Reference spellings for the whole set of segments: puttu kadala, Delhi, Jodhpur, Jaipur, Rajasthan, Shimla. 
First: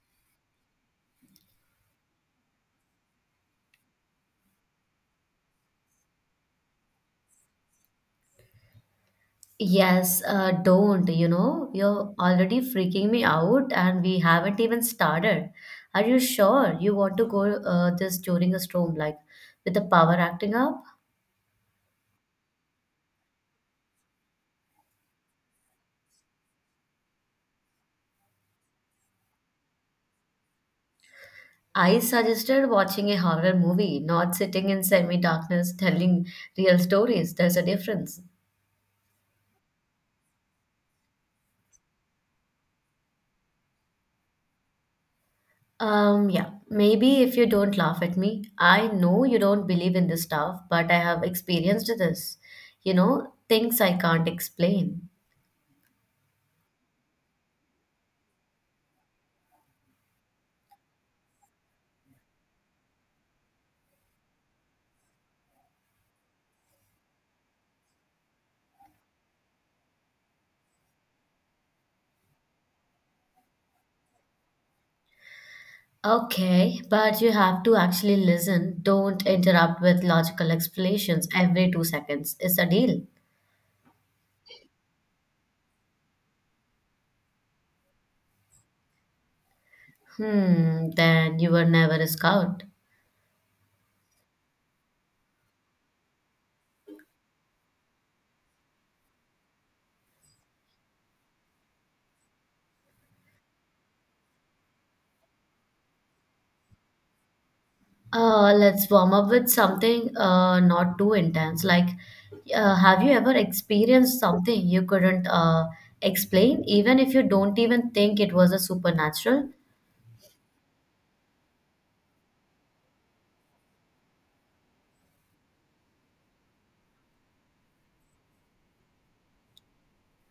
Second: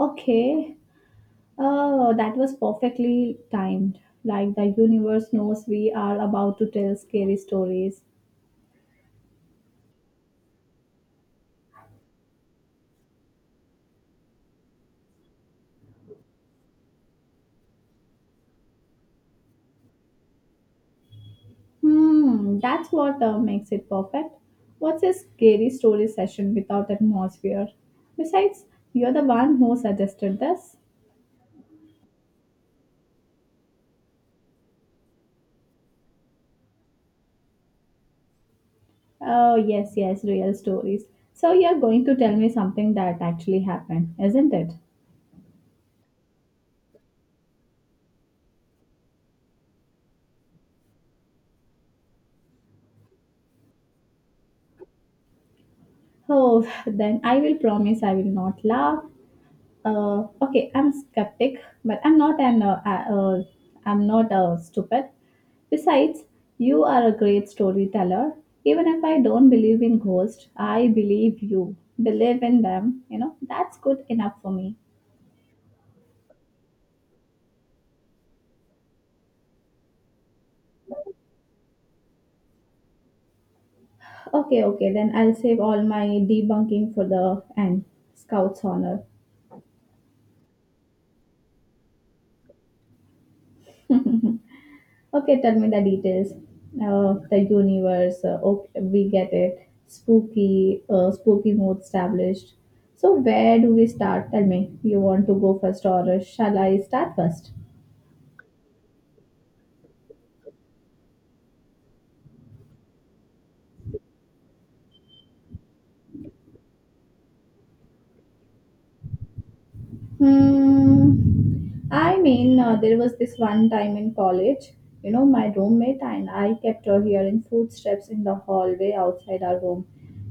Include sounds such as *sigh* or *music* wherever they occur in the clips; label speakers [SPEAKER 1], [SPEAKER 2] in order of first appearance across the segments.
[SPEAKER 1] Okay. Oh, that was perfectly timed. Like the universe knows we are about to tell scary stories.
[SPEAKER 2] Yes, don't, you know, you're already freaking me out and we haven't even started. Are you sure you want to go this during a storm, like with the power acting up?
[SPEAKER 1] Hmm, that's what makes it perfect. What's a scary story session without atmosphere? Besides, you're the one who suggested this.
[SPEAKER 2] I suggested watching a horror movie, not sitting in semi-darkness *laughs* telling real stories. There's a difference.
[SPEAKER 1] Oh, yes, yes, real stories. So you're going to tell me something that actually happened, isn't it?
[SPEAKER 2] Yeah, maybe if you don't laugh at me. I know you don't believe in this stuff, but I have experienced this, you know, things I can't explain.
[SPEAKER 1] Oh, *laughs* *sighs* then I will promise I will not laugh. Okay, I'm skeptic, but I'm not stupid. Besides, you are a great storyteller. Even if I don't believe in ghosts, I believe you believe in them. You know that's good enough for me.
[SPEAKER 2] Okay, but you have to actually listen. Don't interrupt with logical explanations every 2 seconds. It's a deal.
[SPEAKER 1] Okay, okay, then I'll save all my debunking for the end. Scout's honor.
[SPEAKER 2] Hmm, then you were never a scout.
[SPEAKER 1] *laughs* Okay, tell me the details. The universe. Okay, we get it. Spooky mode established. So where do we start? Tell me. You want to go first, or shall I start first?
[SPEAKER 2] Let's warm up with something not too intense. Have you ever experienced something you couldn't explain, even if you don't even think it was a supernatural?
[SPEAKER 1] Hmm. I mean, there was this one time in college, you know, my roommate and I kept her hearing footsteps in the hallway outside our room.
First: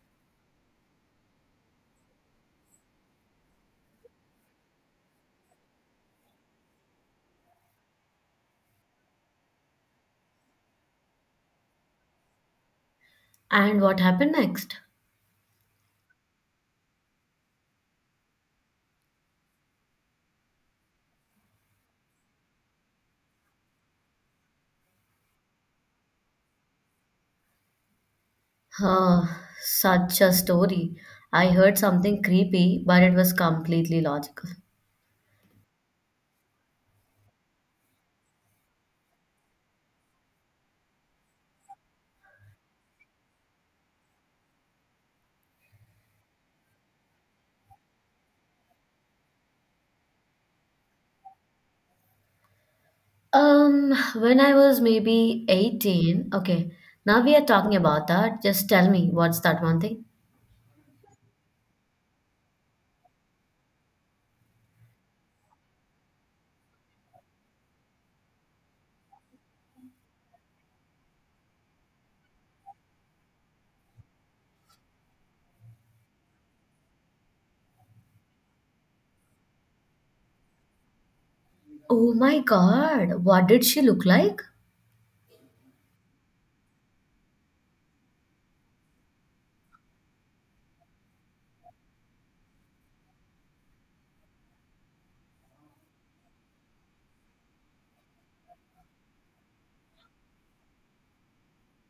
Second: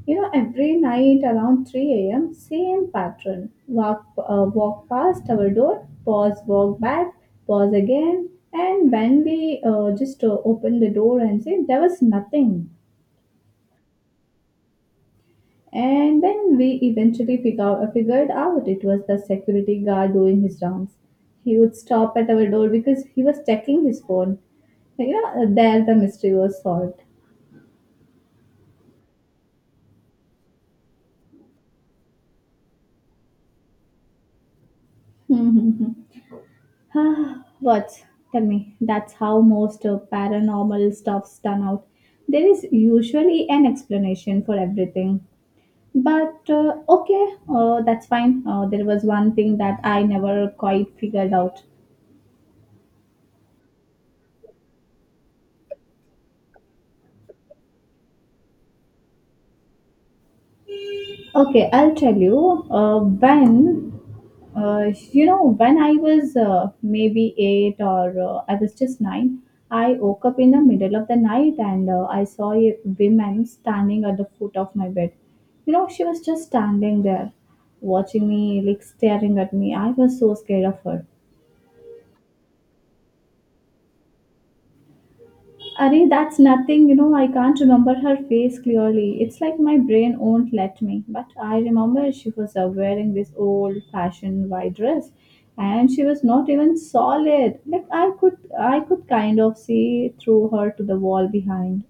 [SPEAKER 1] You know, every night around 3 a.m., same pattern. Walk past our door, pause, walk back, pause again. And when we just open the door and said, there was nothing.
[SPEAKER 2] And what happened next?
[SPEAKER 1] And then we eventually figured out it was the security guard doing his rounds. He would stop at our door because he was checking his phone. You know, there, the mystery was solved.
[SPEAKER 2] Uh, Such a story. I heard something creepy, but it was completely logical.
[SPEAKER 1] *laughs* Ah, what? Tell me, that's how most paranormal stuff's done out. There is usually an explanation for everything. But okay, that's fine. There was one thing that I never quite figured out.
[SPEAKER 2] When I was maybe 18, okay, now we are talking about that. Just tell me, what's that one thing?
[SPEAKER 1] Okay, I'll tell you. When You know, when I was maybe eight or I was just nine, I woke up in the middle of the night and I saw a woman standing at the foot of my bed. You know, she was just standing there, watching me, like staring at me. I was so scared of her.
[SPEAKER 2] Oh my God, what did she look like?
[SPEAKER 1] Arey, that's nothing. You know, I can't remember her face clearly. It's like my brain won't let me. But I remember she was wearing this old fashioned white dress, and she was not even solid. Like I could kind of see through her to the wall behind.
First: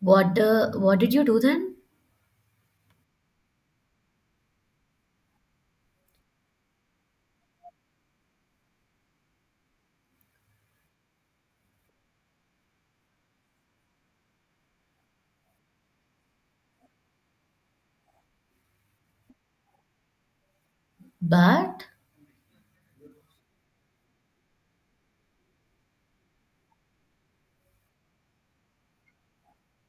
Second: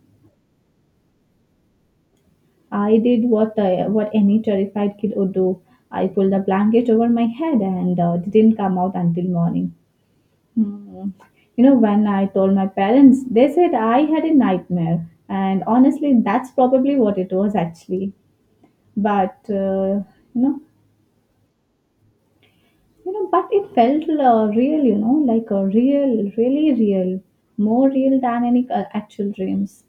[SPEAKER 2] What did you do then?
[SPEAKER 1] I did what any terrified kid would do. I pulled a blanket over my head and didn't come out until morning. Mm. You know, when I told my parents, they said I had a nightmare. And honestly, that's probably what it was actually. But, uh, you know,
[SPEAKER 2] Bad?
[SPEAKER 1] but it felt real, like a real, really real, more real than any actual dreams.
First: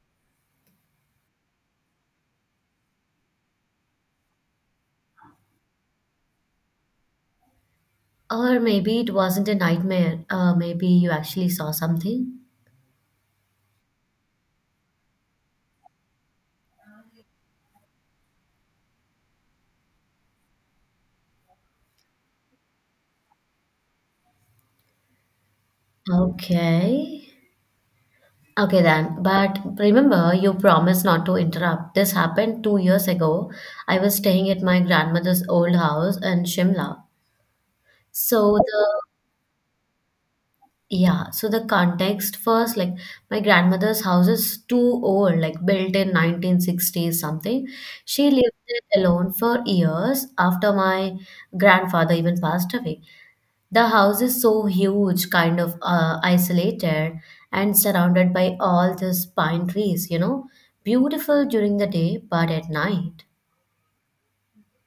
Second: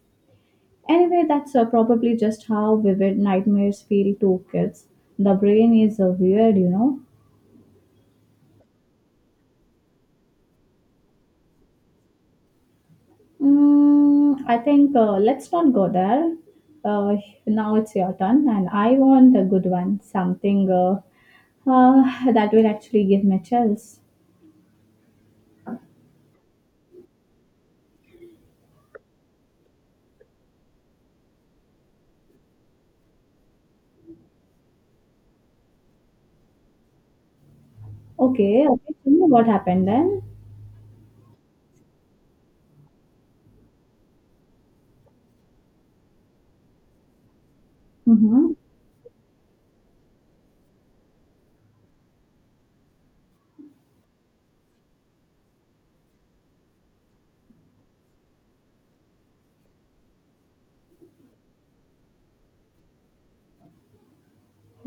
[SPEAKER 1] Anyway, that's probably just how vivid nightmares feel to kids. The brain is weird, you know.
[SPEAKER 2] Or maybe it wasn't a nightmare. Maybe you actually saw something.
[SPEAKER 1] I think let's not go there. Uh, Now it's your turn, and I want a good one, something that will actually give me chills.
[SPEAKER 2] Okay. Okay then. But remember, you promised not to interrupt. This happened 2 years ago. I was staying at my grandmother's old house in Shimla. So
[SPEAKER 1] Okay, okay.
[SPEAKER 2] the
[SPEAKER 1] Tell me what happened then.
[SPEAKER 2] Yeah, so the context first, like my grandmother's house is too old, like built in 1960s something. She
[SPEAKER 1] Mm-hmm.
[SPEAKER 2] lived there alone for years after my grandfather even passed away. The house is so huge, kind of isolated and surrounded by all these pine trees, you know, beautiful during the day, but at night.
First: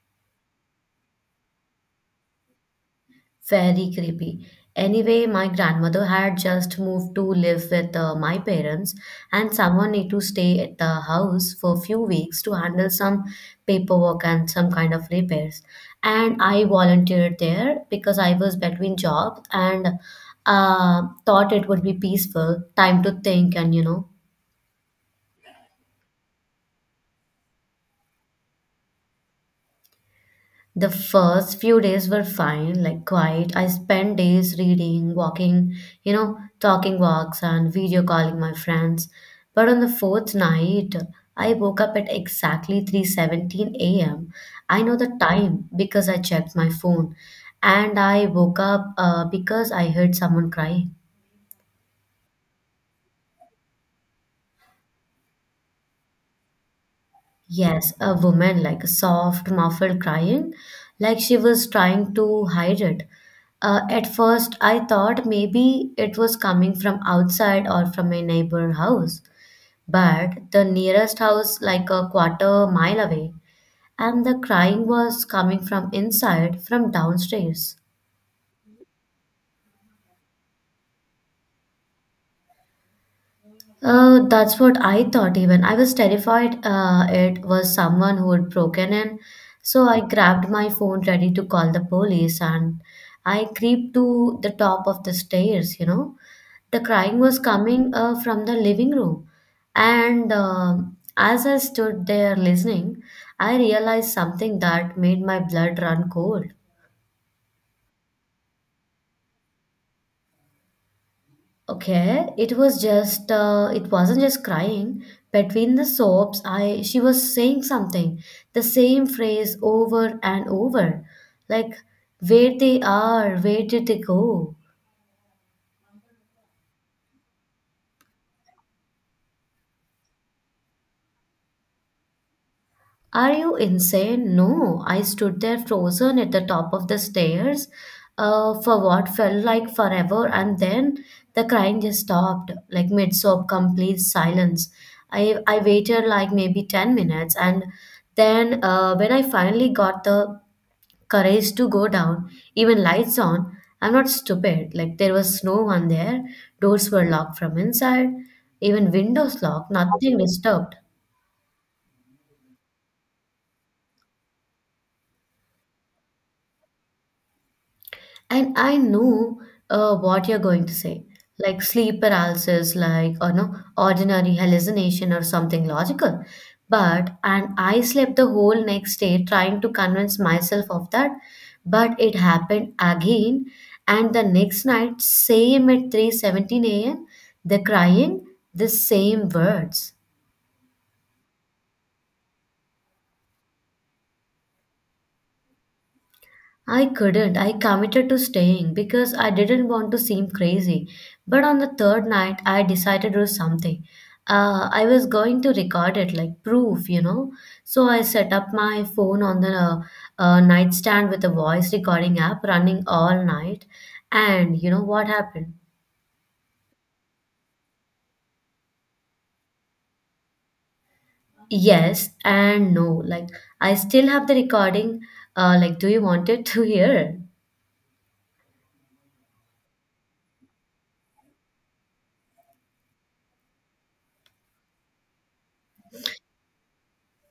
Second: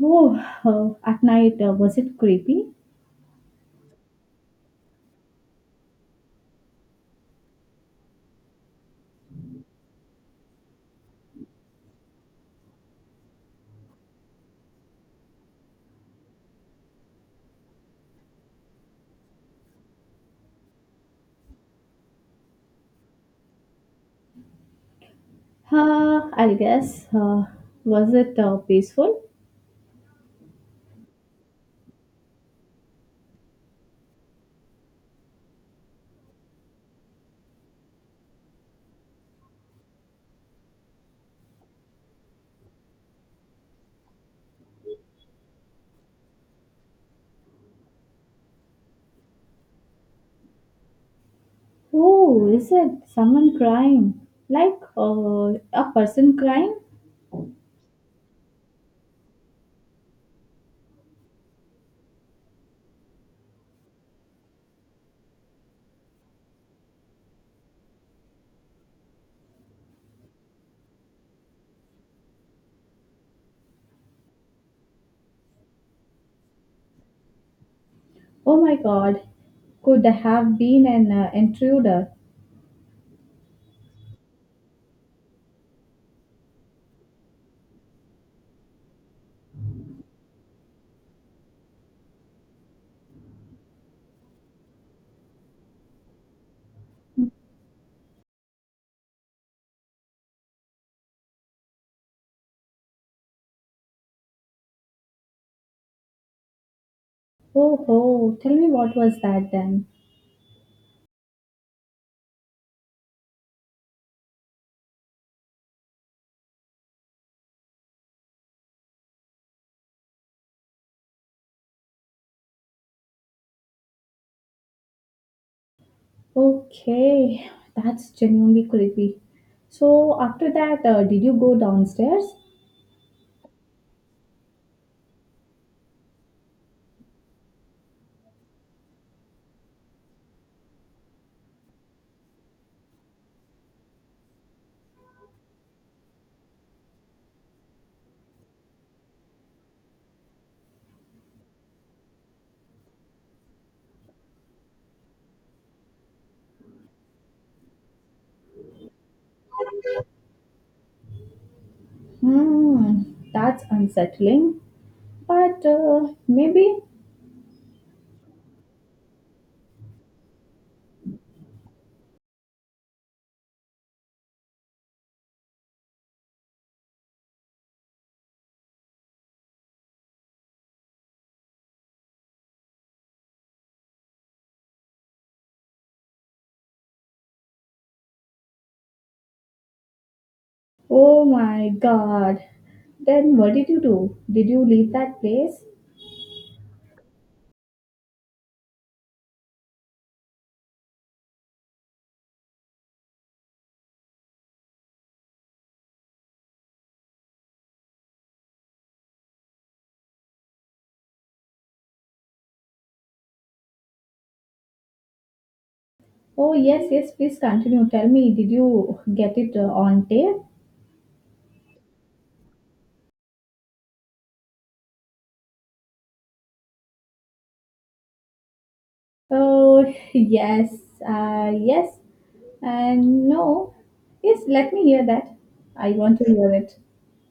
[SPEAKER 1] Oh, at night was it creepy?
[SPEAKER 2] Very creepy. Anyway, my grandmother had just moved to live with my parents, and someone need to stay at the house for a few weeks to handle some paperwork and some kind of repairs. And I volunteered there because I was between jobs and thought it would be peaceful, time to think, and you know.
[SPEAKER 1] I'll guess. Was it peaceful?
[SPEAKER 2] The first few days were fine, like quiet. I spent days reading, walking, you know, talking walks and video calling my friends. But on the fourth night, I woke up at exactly 3:17 a.m. I know the time because I checked my phone. And I woke up because I heard someone cry.
[SPEAKER 1] Oh, is it someone crying? Like a person crying?
[SPEAKER 2] Yes, a woman, like a soft, muffled crying, like she was trying to hide it. At first, I thought maybe it was coming from outside or from a neighbor house, but the nearest house, like a quarter mile away, and the crying was coming from inside, from downstairs.
[SPEAKER 1] Oh my God, could have been an intruder.
[SPEAKER 2] That's what I thought even. I was terrified it was someone who had broken in. So I grabbed my phone ready to call the police, and I creeped to the top of the stairs, you know. The crying was coming from the living room. And as I stood there listening, I realized something that made my blood run cold.
[SPEAKER 1] Oh, oh, tell me, what was that then?
[SPEAKER 2] Okay, it wasn't just crying. Between the sobs, I she was saying something, the same phrase over and over, like where they are, where did they go?
[SPEAKER 1] Okay, that's genuinely creepy. So, after that, did you go downstairs?
[SPEAKER 2] Are you insane? No, I stood there frozen at the top of the stairs for what felt like forever, and then the crying just stopped, like mid sob, complete silence. I waited like maybe 10 minutes, and then when I finally got the courage to go down, even lights on, I'm not stupid. Like there was no one there, doors were locked from inside, even windows locked, nothing disturbed.
[SPEAKER 1] Hmm, that's unsettling. But maybe.
[SPEAKER 2] And I know what you're going to say, like sleep paralysis, like or no ordinary hallucination or something logical. But and I slept the whole next day trying to convince myself of that, but it happened again. And the next night, same at 3:17 a.m., the crying, the same words.
[SPEAKER 1] Oh my God. Then what did you do? Did you leave that place?
[SPEAKER 2] I couldn't. I committed to staying because I didn't want to seem crazy. But on the third night, I decided to do something. I was going to record it, like proof, you know. So I set up my phone on the nightstand with a voice recording app running all night. And you know what happened?
[SPEAKER 1] Oh, yes, yes, please continue. Tell me, did you get it on tape?
[SPEAKER 2] Yes and no. Like, I still have the recording. Like, do you want it *laughs* to hear?
[SPEAKER 1] Oh, *laughs* yes, yes, and no. Yes, let me hear that. I want to hear it.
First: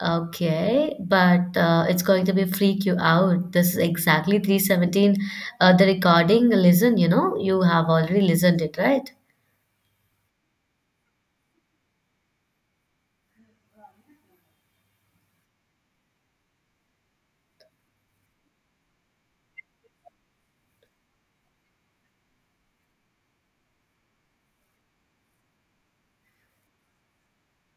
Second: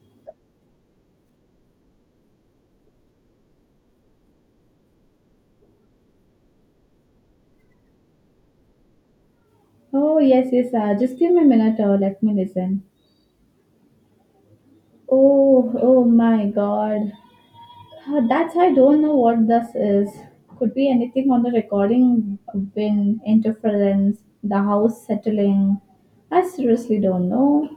[SPEAKER 2] Okay, but it's going to be freak you out. This is exactly 317. The recording, listen, you know, you have already listened it, right?
[SPEAKER 1] Oh, yes, yes, just give me a minute or let me listen. Oh, oh my God. That's, I don't know what this is. Could be anything on the recording: wind, interference, the house settling. I seriously don't know.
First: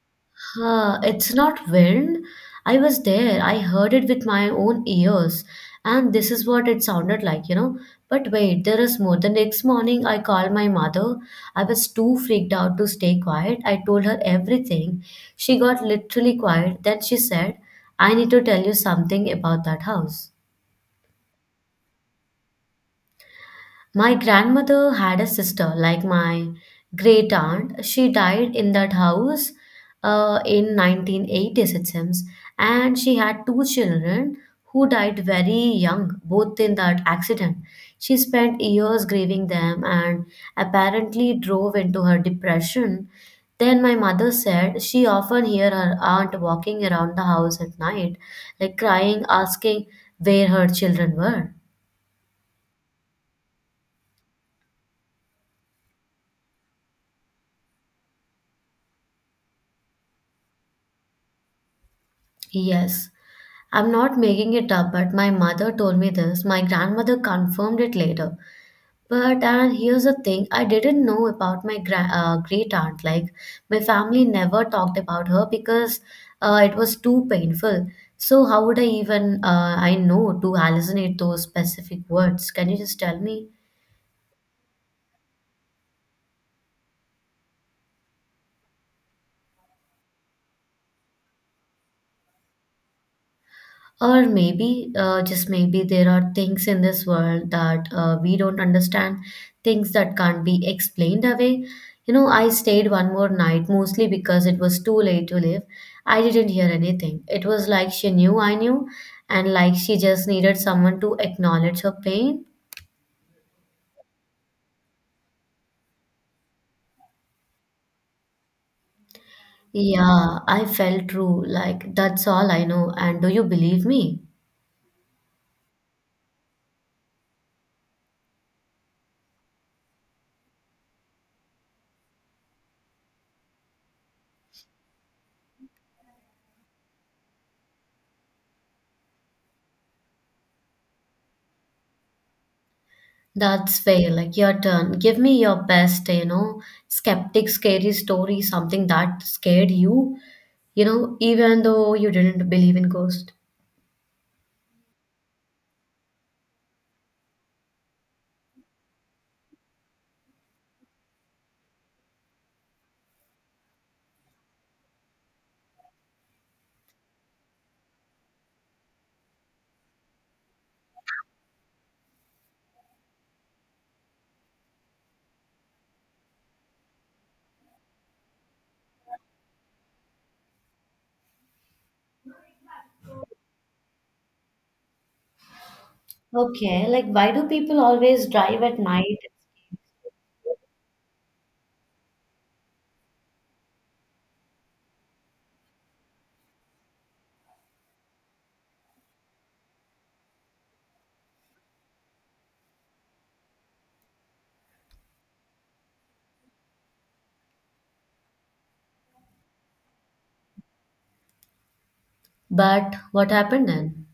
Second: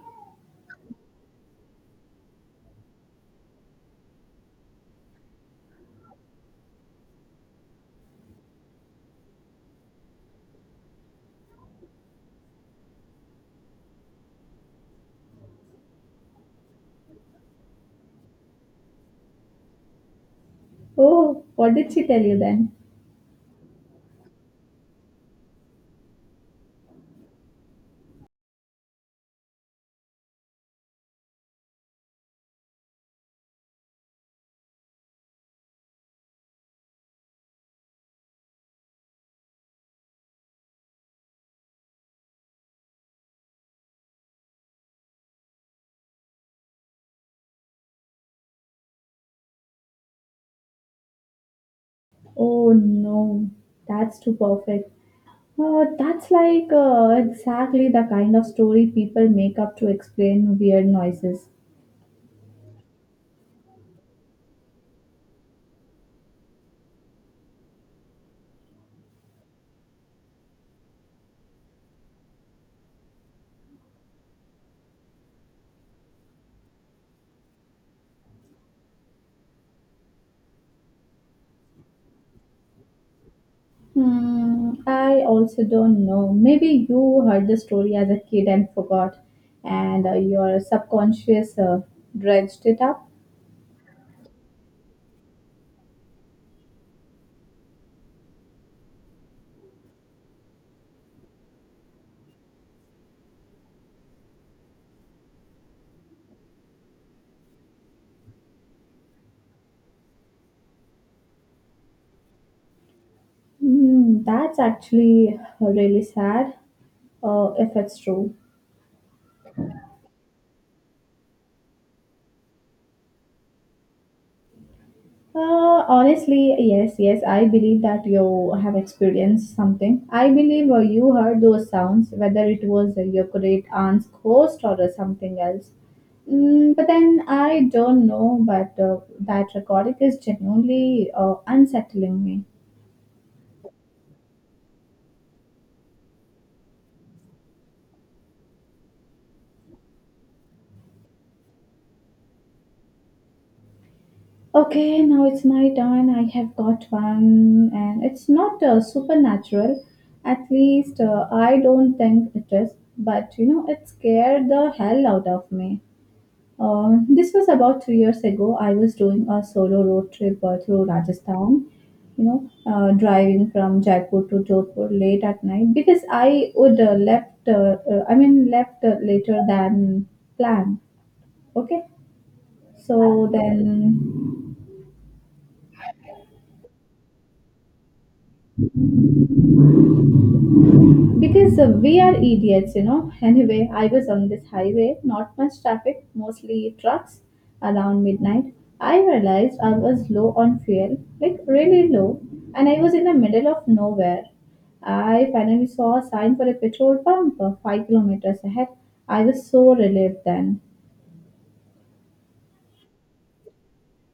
[SPEAKER 2] Huh, it's not wind. I was there. I heard it with my own ears. And this is what it sounded like, you know. But wait, there is more. The next morning, I called my mother. I was too freaked out to stay quiet. I told her everything. She got literally quiet. Then she said, I need to tell you something about that house.
[SPEAKER 1] Oh, what did she tell you then?
[SPEAKER 2] My grandmother had a sister, like my great aunt. She died in that house in 1980s, it seems. And she had two children who died very young, both in that accident. She spent years grieving them and apparently drove into her depression. Then my mother said she often hear her aunt walking around the house at night, like crying, asking where her children were.
[SPEAKER 1] Oh no, that's too perfect. That's like exactly the kind of story people make up to explain weird noises.
[SPEAKER 2] Yes. I'm not making it up, but my mother told me this. My grandmother confirmed it later. But and here's the thing, I didn't know about my great aunt. Like my family never talked about her because it was too painful. So how would I even I know to hallucinate those specific words? Can you just tell me?
[SPEAKER 1] Hmm, I also don't know. Maybe you heard the story as a kid and forgot, and your subconscious dredged it up.
[SPEAKER 2] Or maybe, just maybe, there are things in this world that we don't understand, things that can't be explained away. You know, I stayed one more night mostly because it was too late to leave. I didn't hear anything. It was like she knew I knew, and like she just needed someone to acknowledge her pain.
[SPEAKER 1] Hmm, that's actually really sad, if it's true.
[SPEAKER 2] Yeah, I felt true. Like, that's all I know. And do you believe me?
[SPEAKER 1] Honestly, yes, yes. I believe that you have experienced something. I believe you heard those sounds, whether it was your great aunt's ghost or something else. But then I don't know, but that recording is genuinely unsettling me.
[SPEAKER 2] That's fair. Like your turn. Give me your best, you know, skeptic, scary story, something that scared you, you know, even though you didn't believe in ghosts.
[SPEAKER 1] Okay, now it's my turn. I have got one, and it's not supernatural. At least I don't think it is. But you know, it scared the hell out of me. This was about 3 years ago. I was doing a solo road trip through Rajasthan, you know, driving from Jaipur to Jodhpur late at night because I would I mean, left later than planned. Okay. So then.
[SPEAKER 2] Okay, like why do people always drive at night?
[SPEAKER 1] Because we are idiots, you know. Anyway, I was on this highway, not much traffic, mostly trucks around midnight. I realized I was low on fuel, like really low, and I was in the middle of nowhere. I finally saw a sign for a petrol pump 5 kilometers ahead. I was so relieved then.
[SPEAKER 2] But what happened then?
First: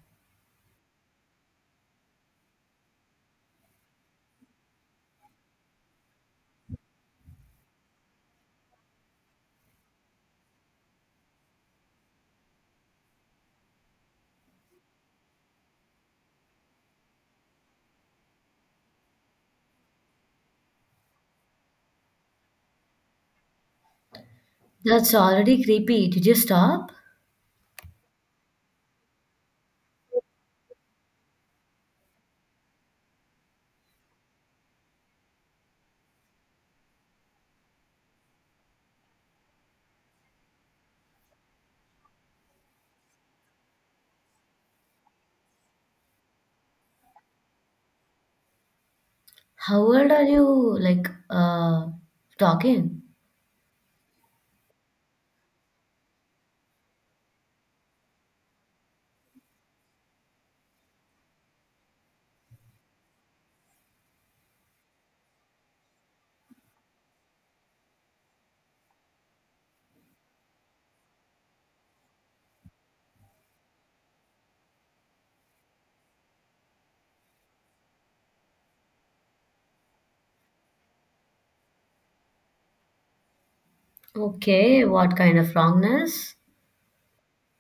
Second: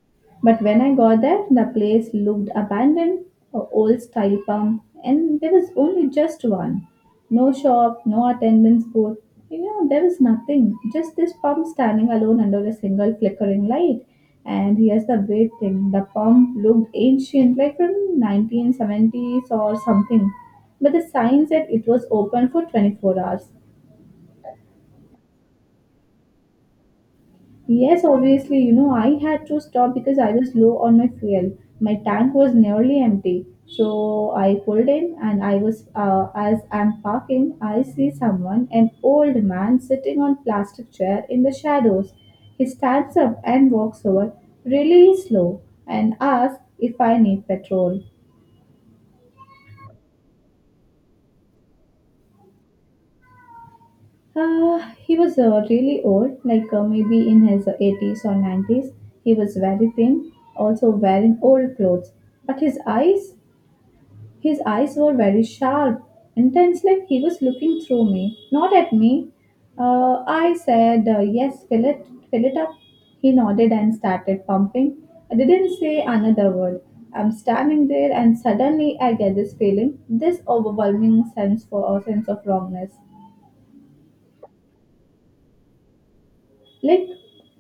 [SPEAKER 1] But when I got there, the place looked abandoned, a old style pump, and there was only just one. No shop, no attendance booth. You know, there was nothing. Just this pump standing alone under a single flickering light. And here's the weird thing, the pump looked ancient, like from 1970s or something. But the sign said it was open for 24 hours.
[SPEAKER 2] That's already creepy. Did you stop?
[SPEAKER 1] Yes, obviously, you know, I had to stop because I was low on my fuel. My tank was nearly empty. So I pulled in, and as I'm parking, I see someone, an old man sitting on plastic chair in the shadows. He stands up and walks over really slow and asks if I need petrol.
[SPEAKER 2] How old are you, like, talking?
[SPEAKER 1] He was really old, like maybe in his 80s or 90s. He was very thin, also wearing old clothes, but his eyes were very sharp, intense, like he was looking through me, not at me. I said, yes, fill it up. He nodded and started pumping. I didn't say another word. I'm standing there, and suddenly I get this feeling, this overwhelming sense for a sense of wrongness,
[SPEAKER 2] Okay, what kind of wrongness?
[SPEAKER 1] like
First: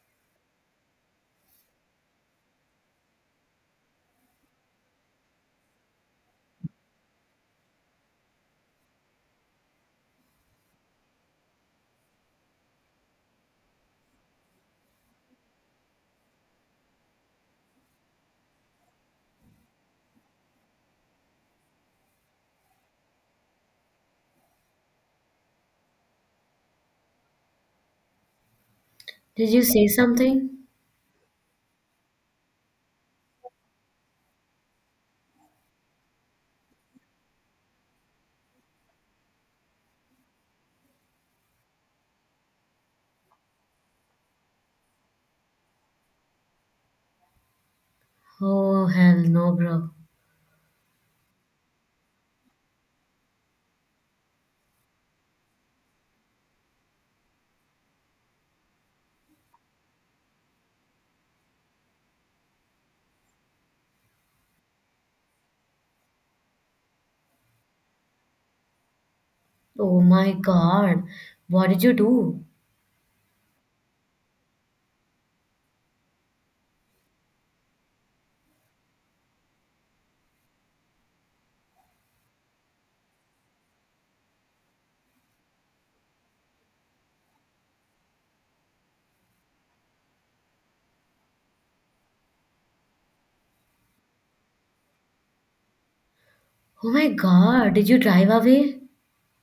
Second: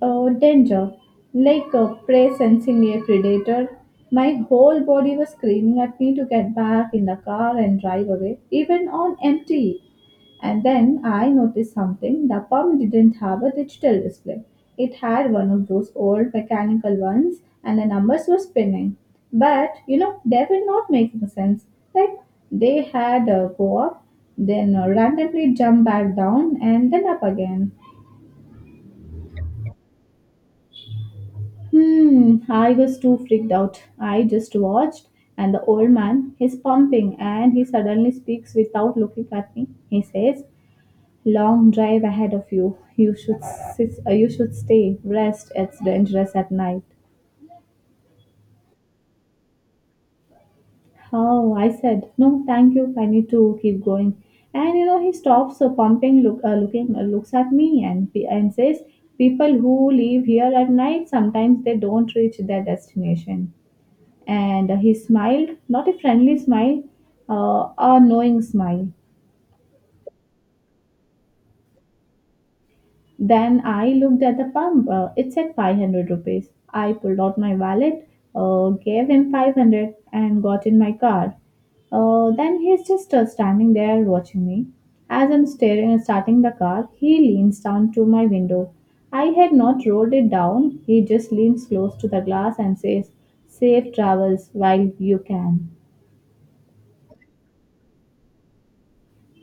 [SPEAKER 1] danger, like a prey sensing a predator. My whole body was screaming at me to get back in the car and drive away, even on empty. And then I noticed something. The pump didn't have a digital display. It had one of those old mechanical ones, and the numbers were spinning. But you know, they were not making sense. Like they had go up, then randomly jump back down, and then up again.
[SPEAKER 2] Did you say something?
[SPEAKER 1] Hmm, I was too freaked out. I just watched, and the old man, he's pumping, and he suddenly speaks without looking at me. He says, "Long drive ahead of you. You should stay. Rest. It's dangerous at night."
[SPEAKER 2] Oh, hell no, bro.
[SPEAKER 1] Oh, I said, "No, thank you. I need to keep going." And you know, he stops pumping, looks at me, and and says, "People who leave here at night sometimes they don't reach their destination." And he smiled, not a friendly smile, a knowing smile.
[SPEAKER 2] Oh my God. What did you do?
[SPEAKER 1] Then I looked at the pump. It said 500 rupees. I pulled out my wallet, gave him 500, and got in my car. Then he's just standing there watching me. As I'm staring and starting the car, he leans down to my window. I had not rolled it down. He just leans close to the glass and says, "Safe travels while you can."
[SPEAKER 2] Oh my God. Did you drive away?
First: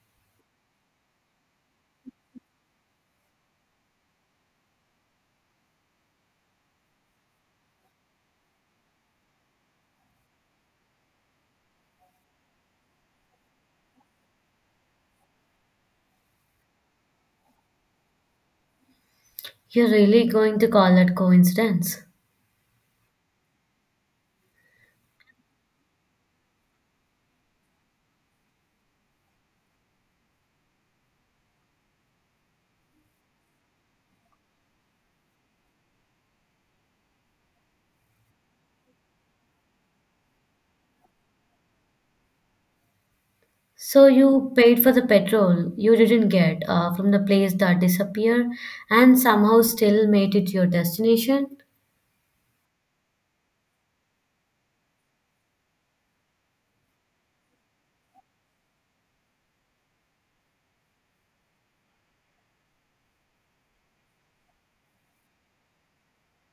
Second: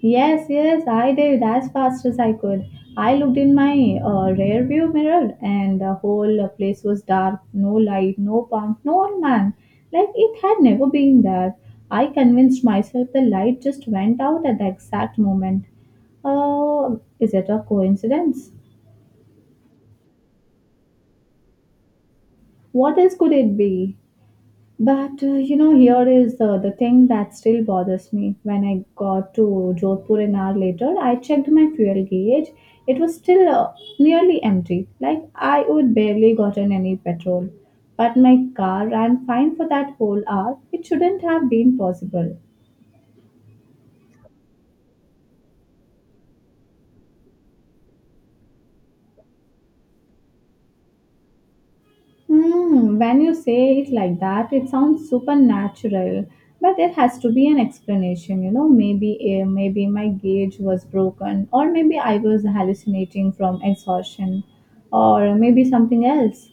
[SPEAKER 1] Yes, yes, I did, as fast as I could. I looked in my rear view mirror, and the whole place was dark, no light, no pump, no old man. Like it had never been there. I convinced myself the light just went out at the exact moment. Is it a coincidence?
[SPEAKER 2] You're really going to call that coincidence.
[SPEAKER 1] What else could it be? But you know, here is the thing that still bothers me. When I got to Jodhpur an hour later, I checked my fuel gauge. It was still nearly empty. Like I would barely gotten any petrol. But my car ran fine for that whole hour. It shouldn't have been possible.
[SPEAKER 2] So you paid for the petrol you didn't get from the place that disappeared and somehow still made it to your destination?
[SPEAKER 1] Hmm, when you say it like that, it sounds supernatural. But there has to be an explanation, you know. Maybe my gauge was broken, or maybe I was hallucinating from exhaustion, or maybe something else.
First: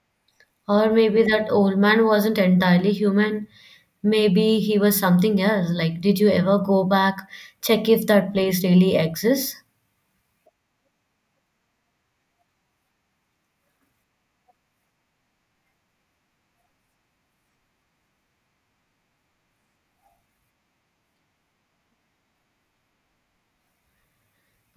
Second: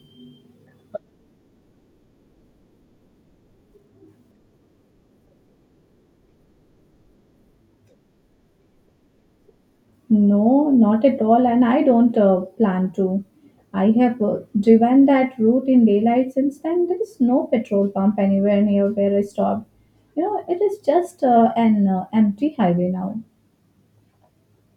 [SPEAKER 2] Or maybe that old man wasn't entirely human. Maybe he was something else. Like, did you ever go back, check if that place really exists?
[SPEAKER 1] No, not at all, and I don't plan to. I have driven that route in daylight since then. There is no petrol pump anywhere near where I stopped. You know, it is just an empty highway now.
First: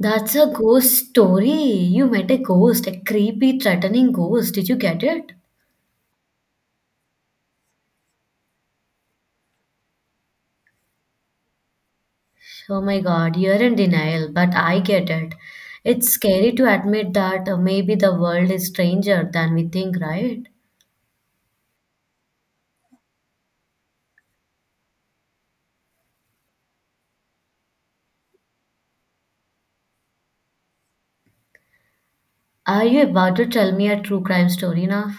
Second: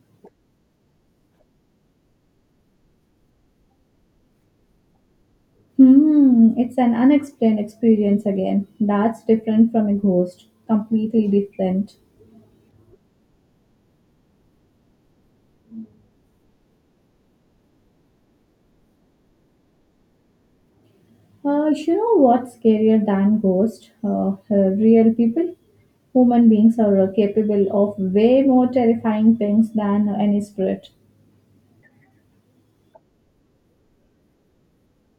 [SPEAKER 2] That's a ghost story. You met a ghost, a creepy, threatening ghost. Did you get it?
[SPEAKER 1] Hmm, it's an unexplained experience again. That's different from a ghost. Completely different.
[SPEAKER 2] Oh my God, you're in denial, but I get it. It's scary to admit that maybe the world is stranger than we think, right?
[SPEAKER 1] You know what's scarier than ghosts? Real people? Human beings are capable of way more terrifying things than any spirit.
[SPEAKER 2] Are you about to tell me a true crime story now?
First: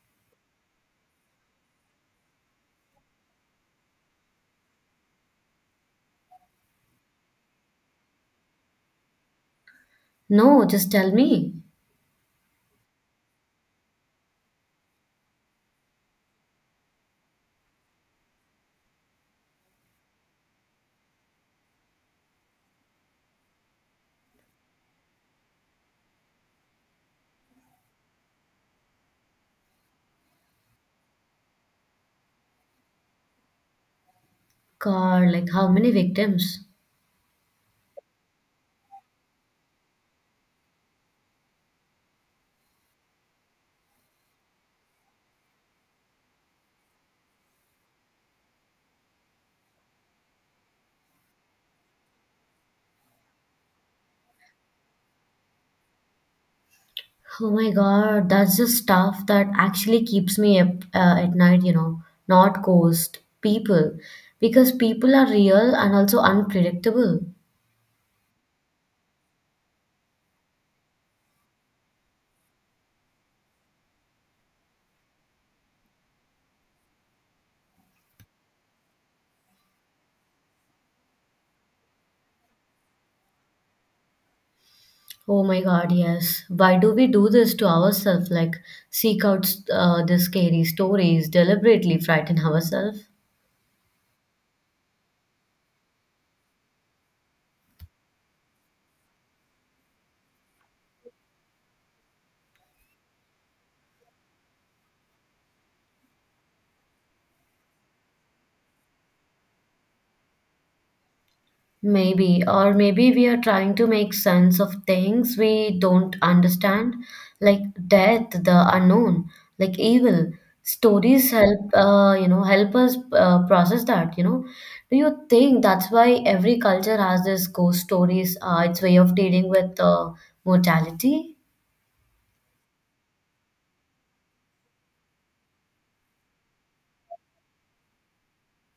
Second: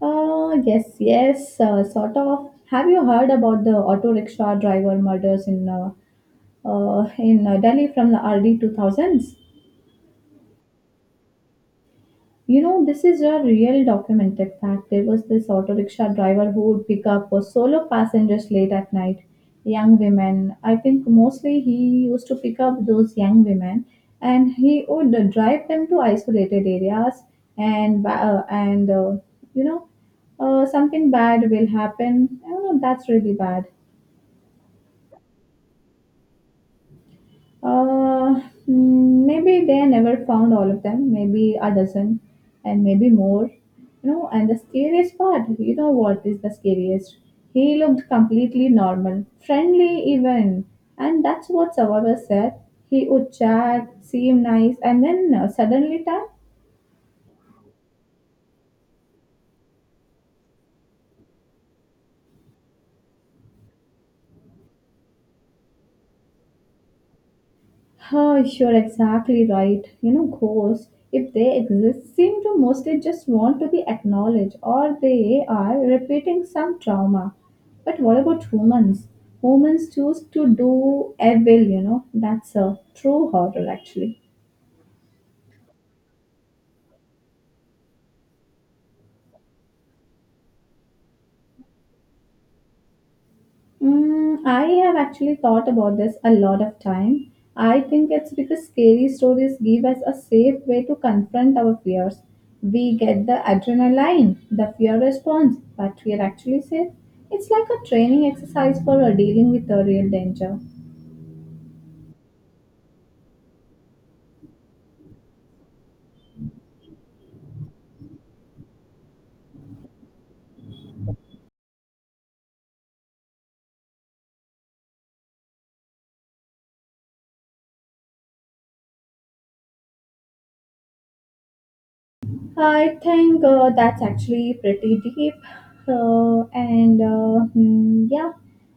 [SPEAKER 1] Yes, yes, sort of. Have you heard about the auto rickshaw driver murders in Delhi from the early 2000s?
[SPEAKER 2] No, just tell me.
[SPEAKER 1] You know, this is a real documented fact. There was this auto rickshaw driver who would pick up solo passengers late at night, young women. I think mostly he used to pick up those young women, and he would drive them to isolated areas, and you know, something bad will happen. I don't know. That's really bad.
[SPEAKER 2] God, like how many victims?
[SPEAKER 1] Uh, Maybe they never found all of them, maybe a dozen, and maybe more. You know, and the scariest part, you know what is the scariest? He looked completely normal, friendly even, and that's what survivors said. He would chat, seem nice, and then suddenly turn.
[SPEAKER 2] Oh my God, that's the stuff that actually keeps me up at night, you know, not ghost, people. Because people are real and also unpredictable.
[SPEAKER 1] Oh, you're exactly right. You know, ghosts, if they exist, seem to mostly just want to be acknowledged or they are repeating some trauma. But what about humans? Humans choose to do evil, you know. That's a true horror, actually.
[SPEAKER 2] Oh my God, yes. Why do we do this to ourselves? Like, seek out the scary stories, deliberately frighten ourselves?
[SPEAKER 1] Mm, I have actually thought about this a lot of time. I think it's because scary stories give us a safe way to confront our fears. We get the adrenaline, the fear response, but we are actually safe. It's like a training exercise for dealing with the real danger.
[SPEAKER 2] Maybe, or maybe we are trying to make sense of things we don't understand, like death, the unknown, like evil. Stories help, you know, help us process that. You know, do you think that's why every culture has this ghost stories? Its way of dealing with mortality.
[SPEAKER 1] I think that's actually pretty deep. Yeah,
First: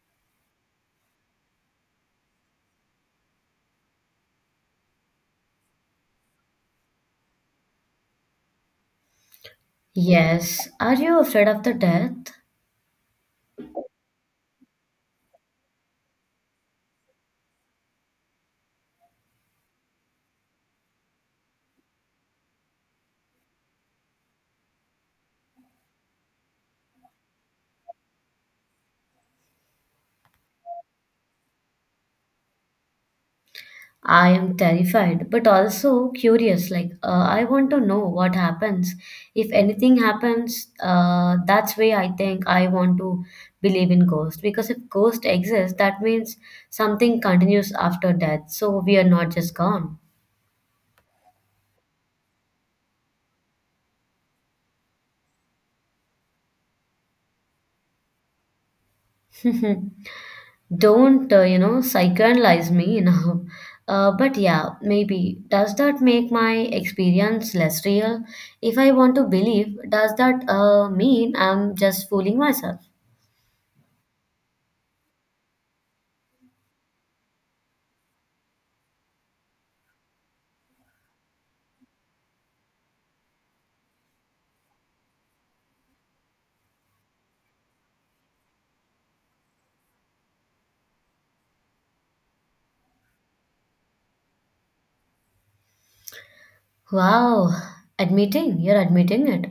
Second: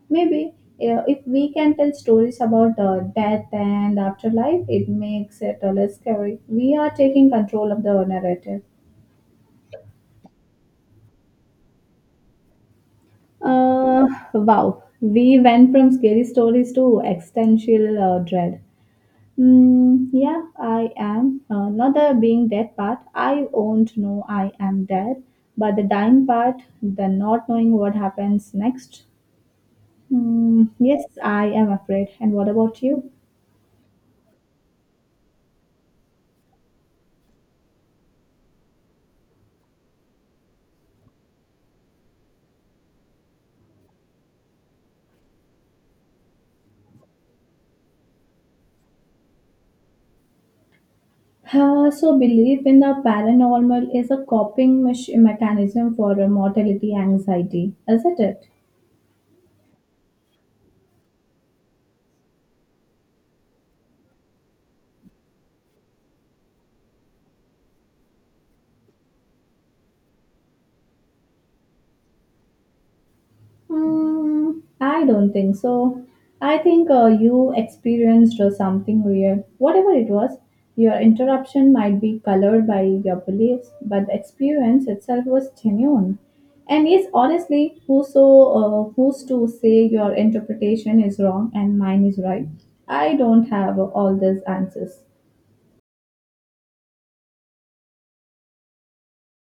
[SPEAKER 1] maybe if we can tell stories about death and afterlife, it makes it less scary. We are taking control of the narrative.
[SPEAKER 2] Yes. Are you afraid of the death?
[SPEAKER 1] Uh, wow, we went from scary stories to existential dread. Mm, yeah, I am. Not the being dead part. I won't know I am dead. But the dying part, the not knowing what happens next. Mm, yes, I am afraid. And what about you?
[SPEAKER 2] I am terrified, but also curious. I want to know what happens. If anything happens, that's why I think I want to believe in ghosts. Because if ghost exists, that means something continues after death. So we are not just gone.
[SPEAKER 1] So, belief in the paranormal is a coping mechanism for mortality anxiety, isn't it?
[SPEAKER 2] *laughs* Don't you know, psychoanalyze me *laughs* you know? But yeah, maybe. Does that make my experience less real? If I want to believe, does that mean I'm just fooling myself?
[SPEAKER 1] Mm, I don't think so. I think you experienced something real. Whatever it was, your interruption might be colored by your beliefs, but the experience itself was genuine. And yes, honestly, who's to say your interpretation is wrong and mine is right? I don't have all these answers.
[SPEAKER 2] Wow, admitting, you're admitting it.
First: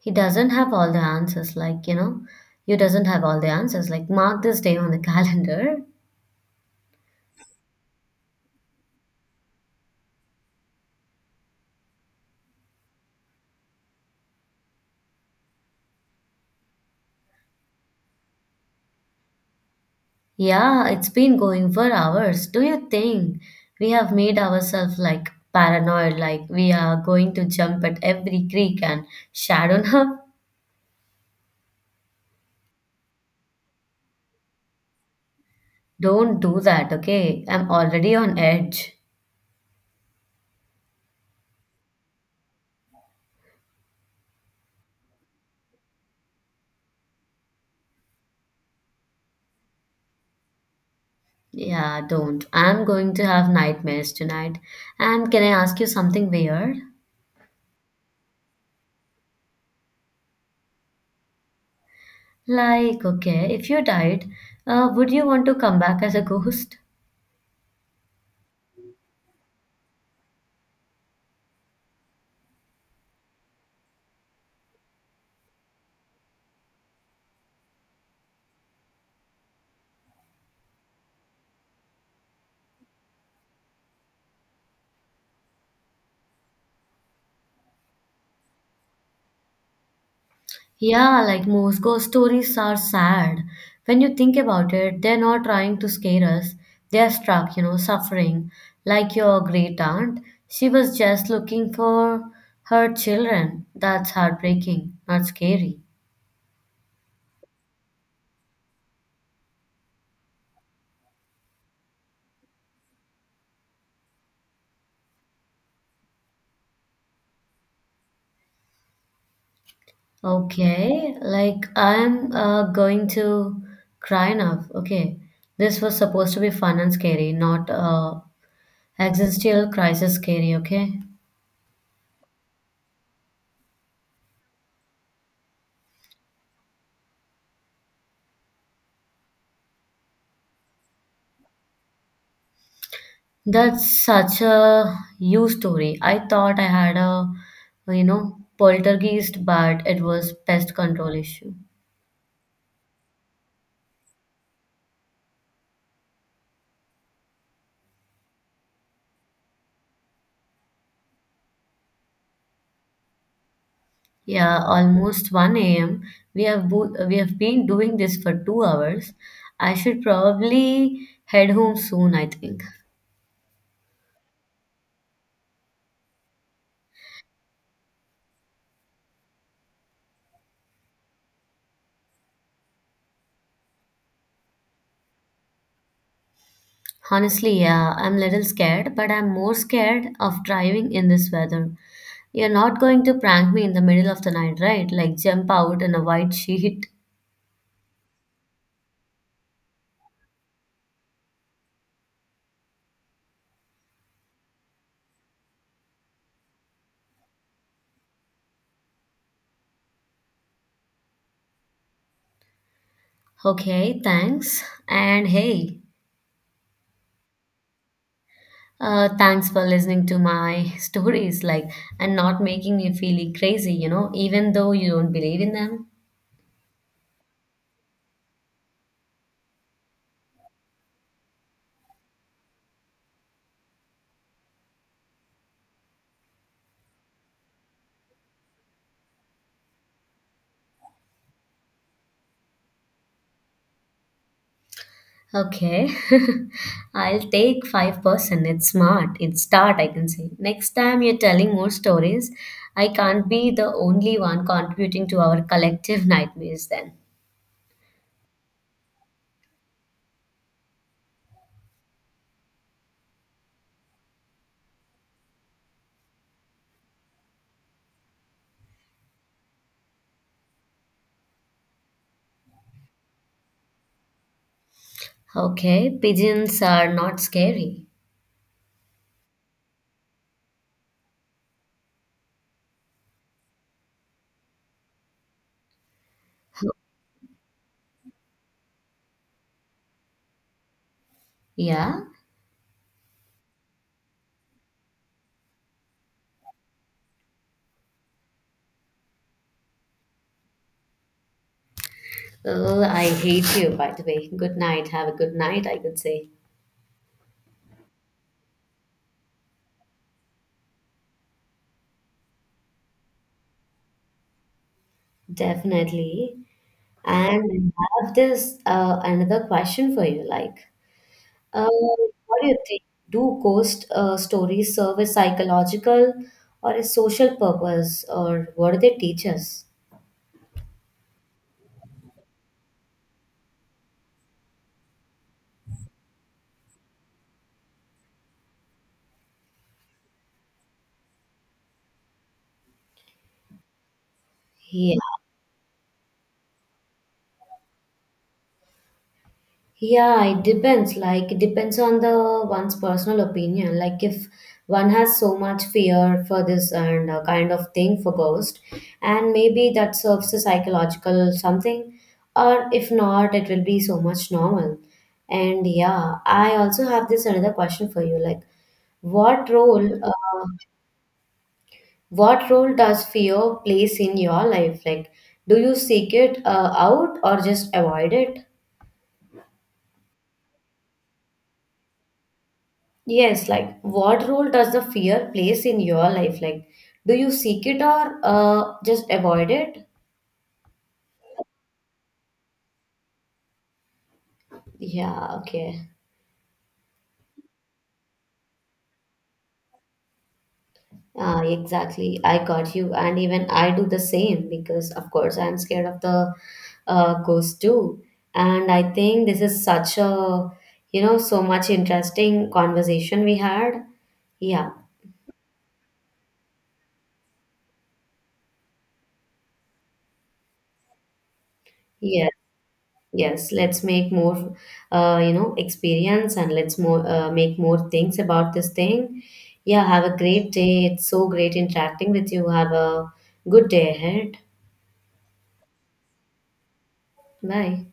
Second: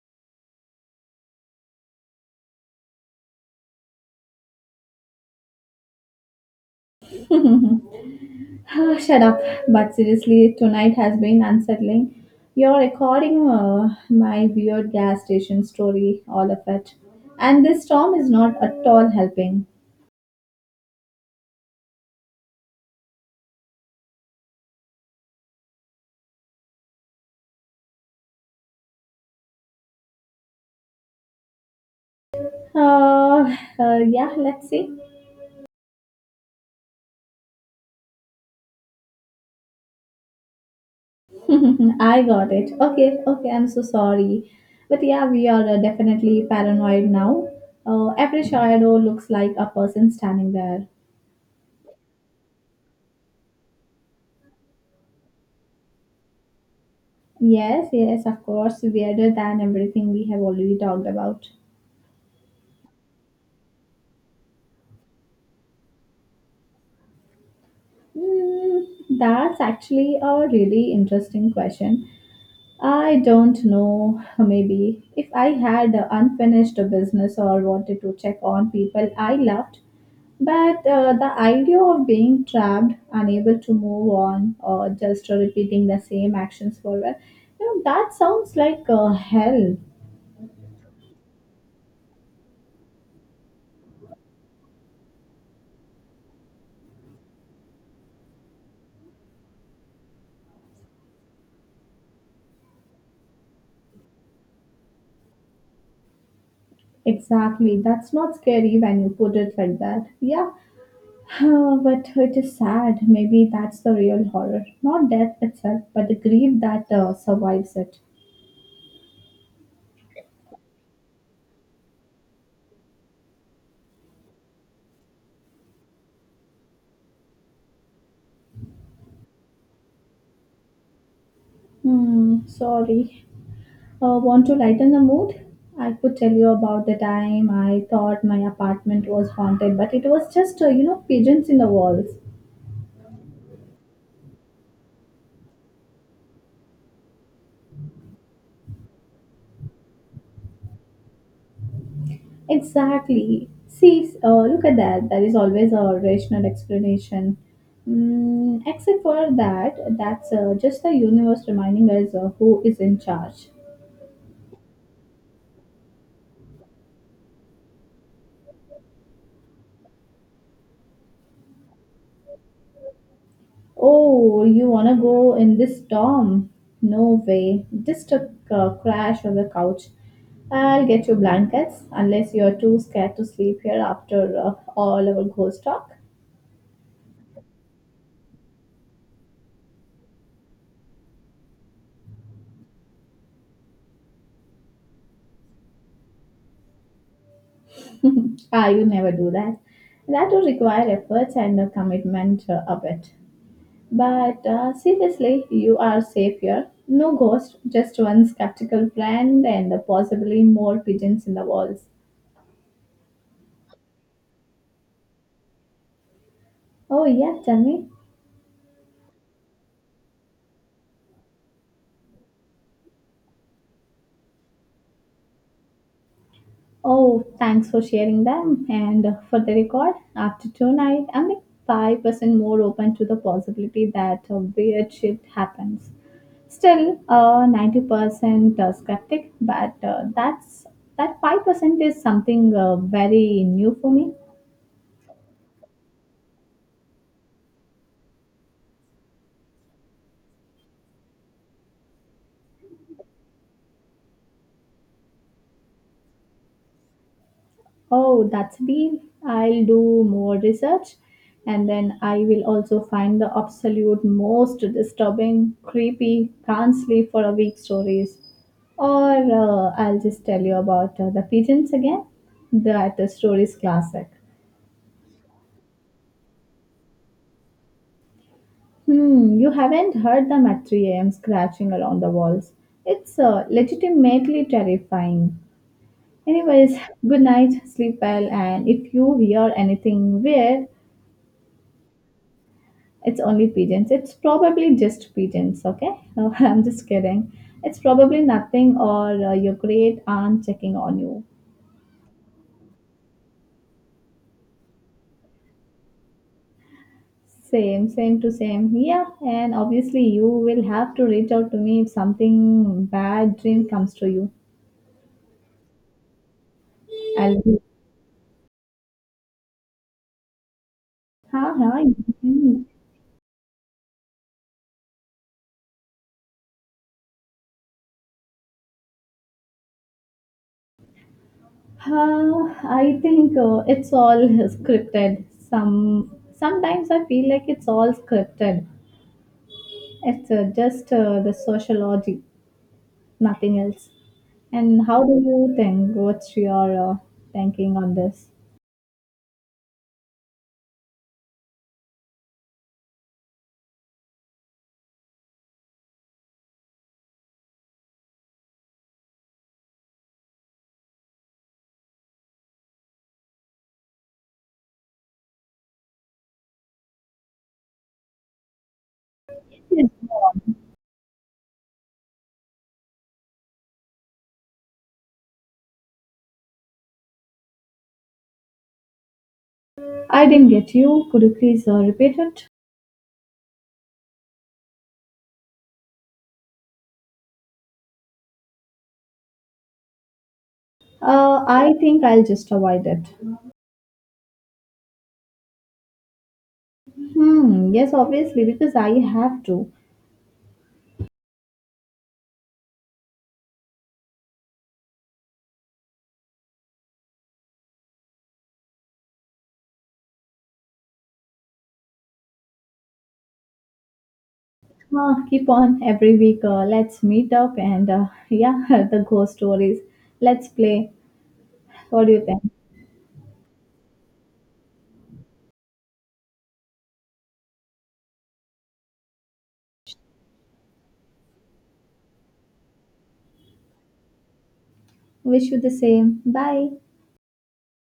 [SPEAKER 2] He doesn't have all the answers, like, you know, you doesn't have all the answers. Like, mark this day on the *laughs* calendar.
[SPEAKER 1] *laughs* Ah, shut up. But seriously, tonight has been unsettling. You're recording my weird gas station story, all of it. And this storm is not at all helping.
[SPEAKER 2] Yeah, it's been going for hours. Do you think we have made ourselves like paranoid, like we are going to jump at every creek and shadow up?
[SPEAKER 1] Yeah, let's see.
[SPEAKER 2] *laughs* Don't do that, okay? I'm already on edge.
[SPEAKER 1] *laughs* I got it. Okay, okay, I'm so sorry. But yeah, we are definitely paranoid now. Every shadow looks like a person standing there.
[SPEAKER 2] Yeah, don't. I'm going to have nightmares tonight. And can I ask you something weird?
[SPEAKER 1] Yes, yes, of course, weirder than everything we have already talked about.
[SPEAKER 2] Like, okay, if you died, would you want to come back as a ghost?
[SPEAKER 1] Mm, that's actually a really interesting question. I don't know, maybe if I had a unfinished business or wanted to check on people I loved, but the idea of being trapped, unable to move on, or just repeating the same actions forever, you know, that sounds like hell.
[SPEAKER 2] Yeah, like most ghost stories are sad. When you think about it, they're not trying to scare us. They're stuck, you know, suffering. Like your great aunt, she was just looking for her children. That's heartbreaking, not scary.
[SPEAKER 1] Exactly, that's not scary when you put it like that. Yeah. But it is sad. Maybe that's the real horror. Not death itself, but the grief that survives it.
[SPEAKER 2] Okay, like I'm going to cry now. Okay, this was supposed to be fun and scary, not existential crisis scary, okay?
[SPEAKER 1] Hmm, sorry. Want to lighten the mood? I could tell you about the time I thought my apartment was haunted, but it was just, pigeons in the walls.
[SPEAKER 2] That's such a you story. I thought I had a, you know, poltergeist, but it was pest control issue.
[SPEAKER 1] Exactly. See, look at that. There is always a rational explanation. Mm, except for that, that's just the universe reminding us who is in charge.
[SPEAKER 2] Yeah, almost 1 a.m. We have been doing this for 2 hours. I should probably head home soon, I think.
[SPEAKER 1] Oh, you wanna go in this storm? No way. Just a crash on the couch. I'll get you blankets, unless you're too scared to sleep here after all our ghost talk.
[SPEAKER 2] Honestly, yeah, I'm a little scared, but I'm more scared of driving in this weather. You're not going to prank me in the middle of the night, right? Like jump out in a white *laughs* sheet.
[SPEAKER 1] Ah, you never do that. That would require efforts and a commitment a bit. But seriously, you are safe here. No ghost, just one skeptical friend and possibly more pigeons in the walls.
[SPEAKER 2] Okay, thanks. And hey,
[SPEAKER 1] Oh, yeah, tell me.
[SPEAKER 2] thanks for listening to my *laughs* stories, like, and not making me feeling crazy, you know, even though you don't believe in them.
[SPEAKER 1] Oh, thanks for sharing them. And for the record, after tonight, I'm like 5% more open to the possibility that a weird shift happens. Still, 90% skeptic, but that 5% is something very new for me.
[SPEAKER 2] Okay, *laughs* I'll take 5%. It's smart. It's start, I can say. Next time you're telling more stories, I can't be the only one contributing to our collective nightmares then.
[SPEAKER 1] Oh, that's a deal. I'll do more research and then I will also find the absolute most disturbing, creepy, can't sleep for a week stories. Or I'll just tell you about the pigeons again. That story is classic.
[SPEAKER 2] Okay, pigeons are not scary.
[SPEAKER 1] Hmm, you haven't heard them at 3 a.m. scratching around the walls. It's legitimately terrifying. Anyways, *laughs* good night, sleep well, and if you hear anything weird,
[SPEAKER 2] Yeah?
[SPEAKER 1] it's only pigeons. It's probably just pigeons, okay? *laughs* I'm just kidding. It's probably nothing or your great aunt checking on you.
[SPEAKER 2] Oh, I hate you, by the way. Good night. Have a good night, I could say.
[SPEAKER 1] Same, same to same. Yeah, and obviously you will have to reach out to me if something bad dream comes to you.
[SPEAKER 2] Definitely.
[SPEAKER 1] I'll be,
[SPEAKER 2] And I have this another question for you. Like,
[SPEAKER 1] huh,
[SPEAKER 2] uh,
[SPEAKER 1] huh,
[SPEAKER 2] what do you
[SPEAKER 1] mhm.
[SPEAKER 2] think? Do ghost stories serve a psychological or a social purpose, or what do they teach us?
[SPEAKER 1] Huh, I think it's all *laughs* scripted. Sometimes I feel like it's all scripted. It's just the sociology. Nothing else. And
[SPEAKER 2] Yeah.
[SPEAKER 1] how do you think? What's your thinking on this?
[SPEAKER 2] Yeah, it depends. Like, it depends on the one's personal opinion. Like, if one has so much fear for this and a kind of thing for ghost, and maybe that serves a psychological something, or if not, it will be so much normal. And yeah, I also have this another question for you. Like, what
[SPEAKER 1] Yes,
[SPEAKER 2] role, uh,
[SPEAKER 1] go on.
[SPEAKER 2] what role does fear plays in your life? Like, do you seek it out or just avoid it?
[SPEAKER 1] I didn't get you. Could you please repeat it?
[SPEAKER 2] Yes, like what role does the fear plays in your life? Like, do you seek it or just avoid it?
[SPEAKER 1] I think I'll just avoid it.
[SPEAKER 2] Yeah, okay.
[SPEAKER 1] Hmm. Yes, obviously, because I have to.
[SPEAKER 2] Ah, exactly. I got you. And even I do the same because, of course, I'm scared of the ghost too. And I think this is such a, you know, so much interesting conversation we had. Yeah.
[SPEAKER 1] Keep on every week. Let's meet up and *laughs* yeah, the ghost stories. Let's play. What do you
[SPEAKER 2] Yes.
[SPEAKER 1] think?
[SPEAKER 2] Yes, let's make more, you know, experience and let's more make more things about this thing. Yeah, have a great day. It's so great interacting with you. Have a good day ahead.
[SPEAKER 1] Wish you the same. Bye.
[SPEAKER 2] Bye.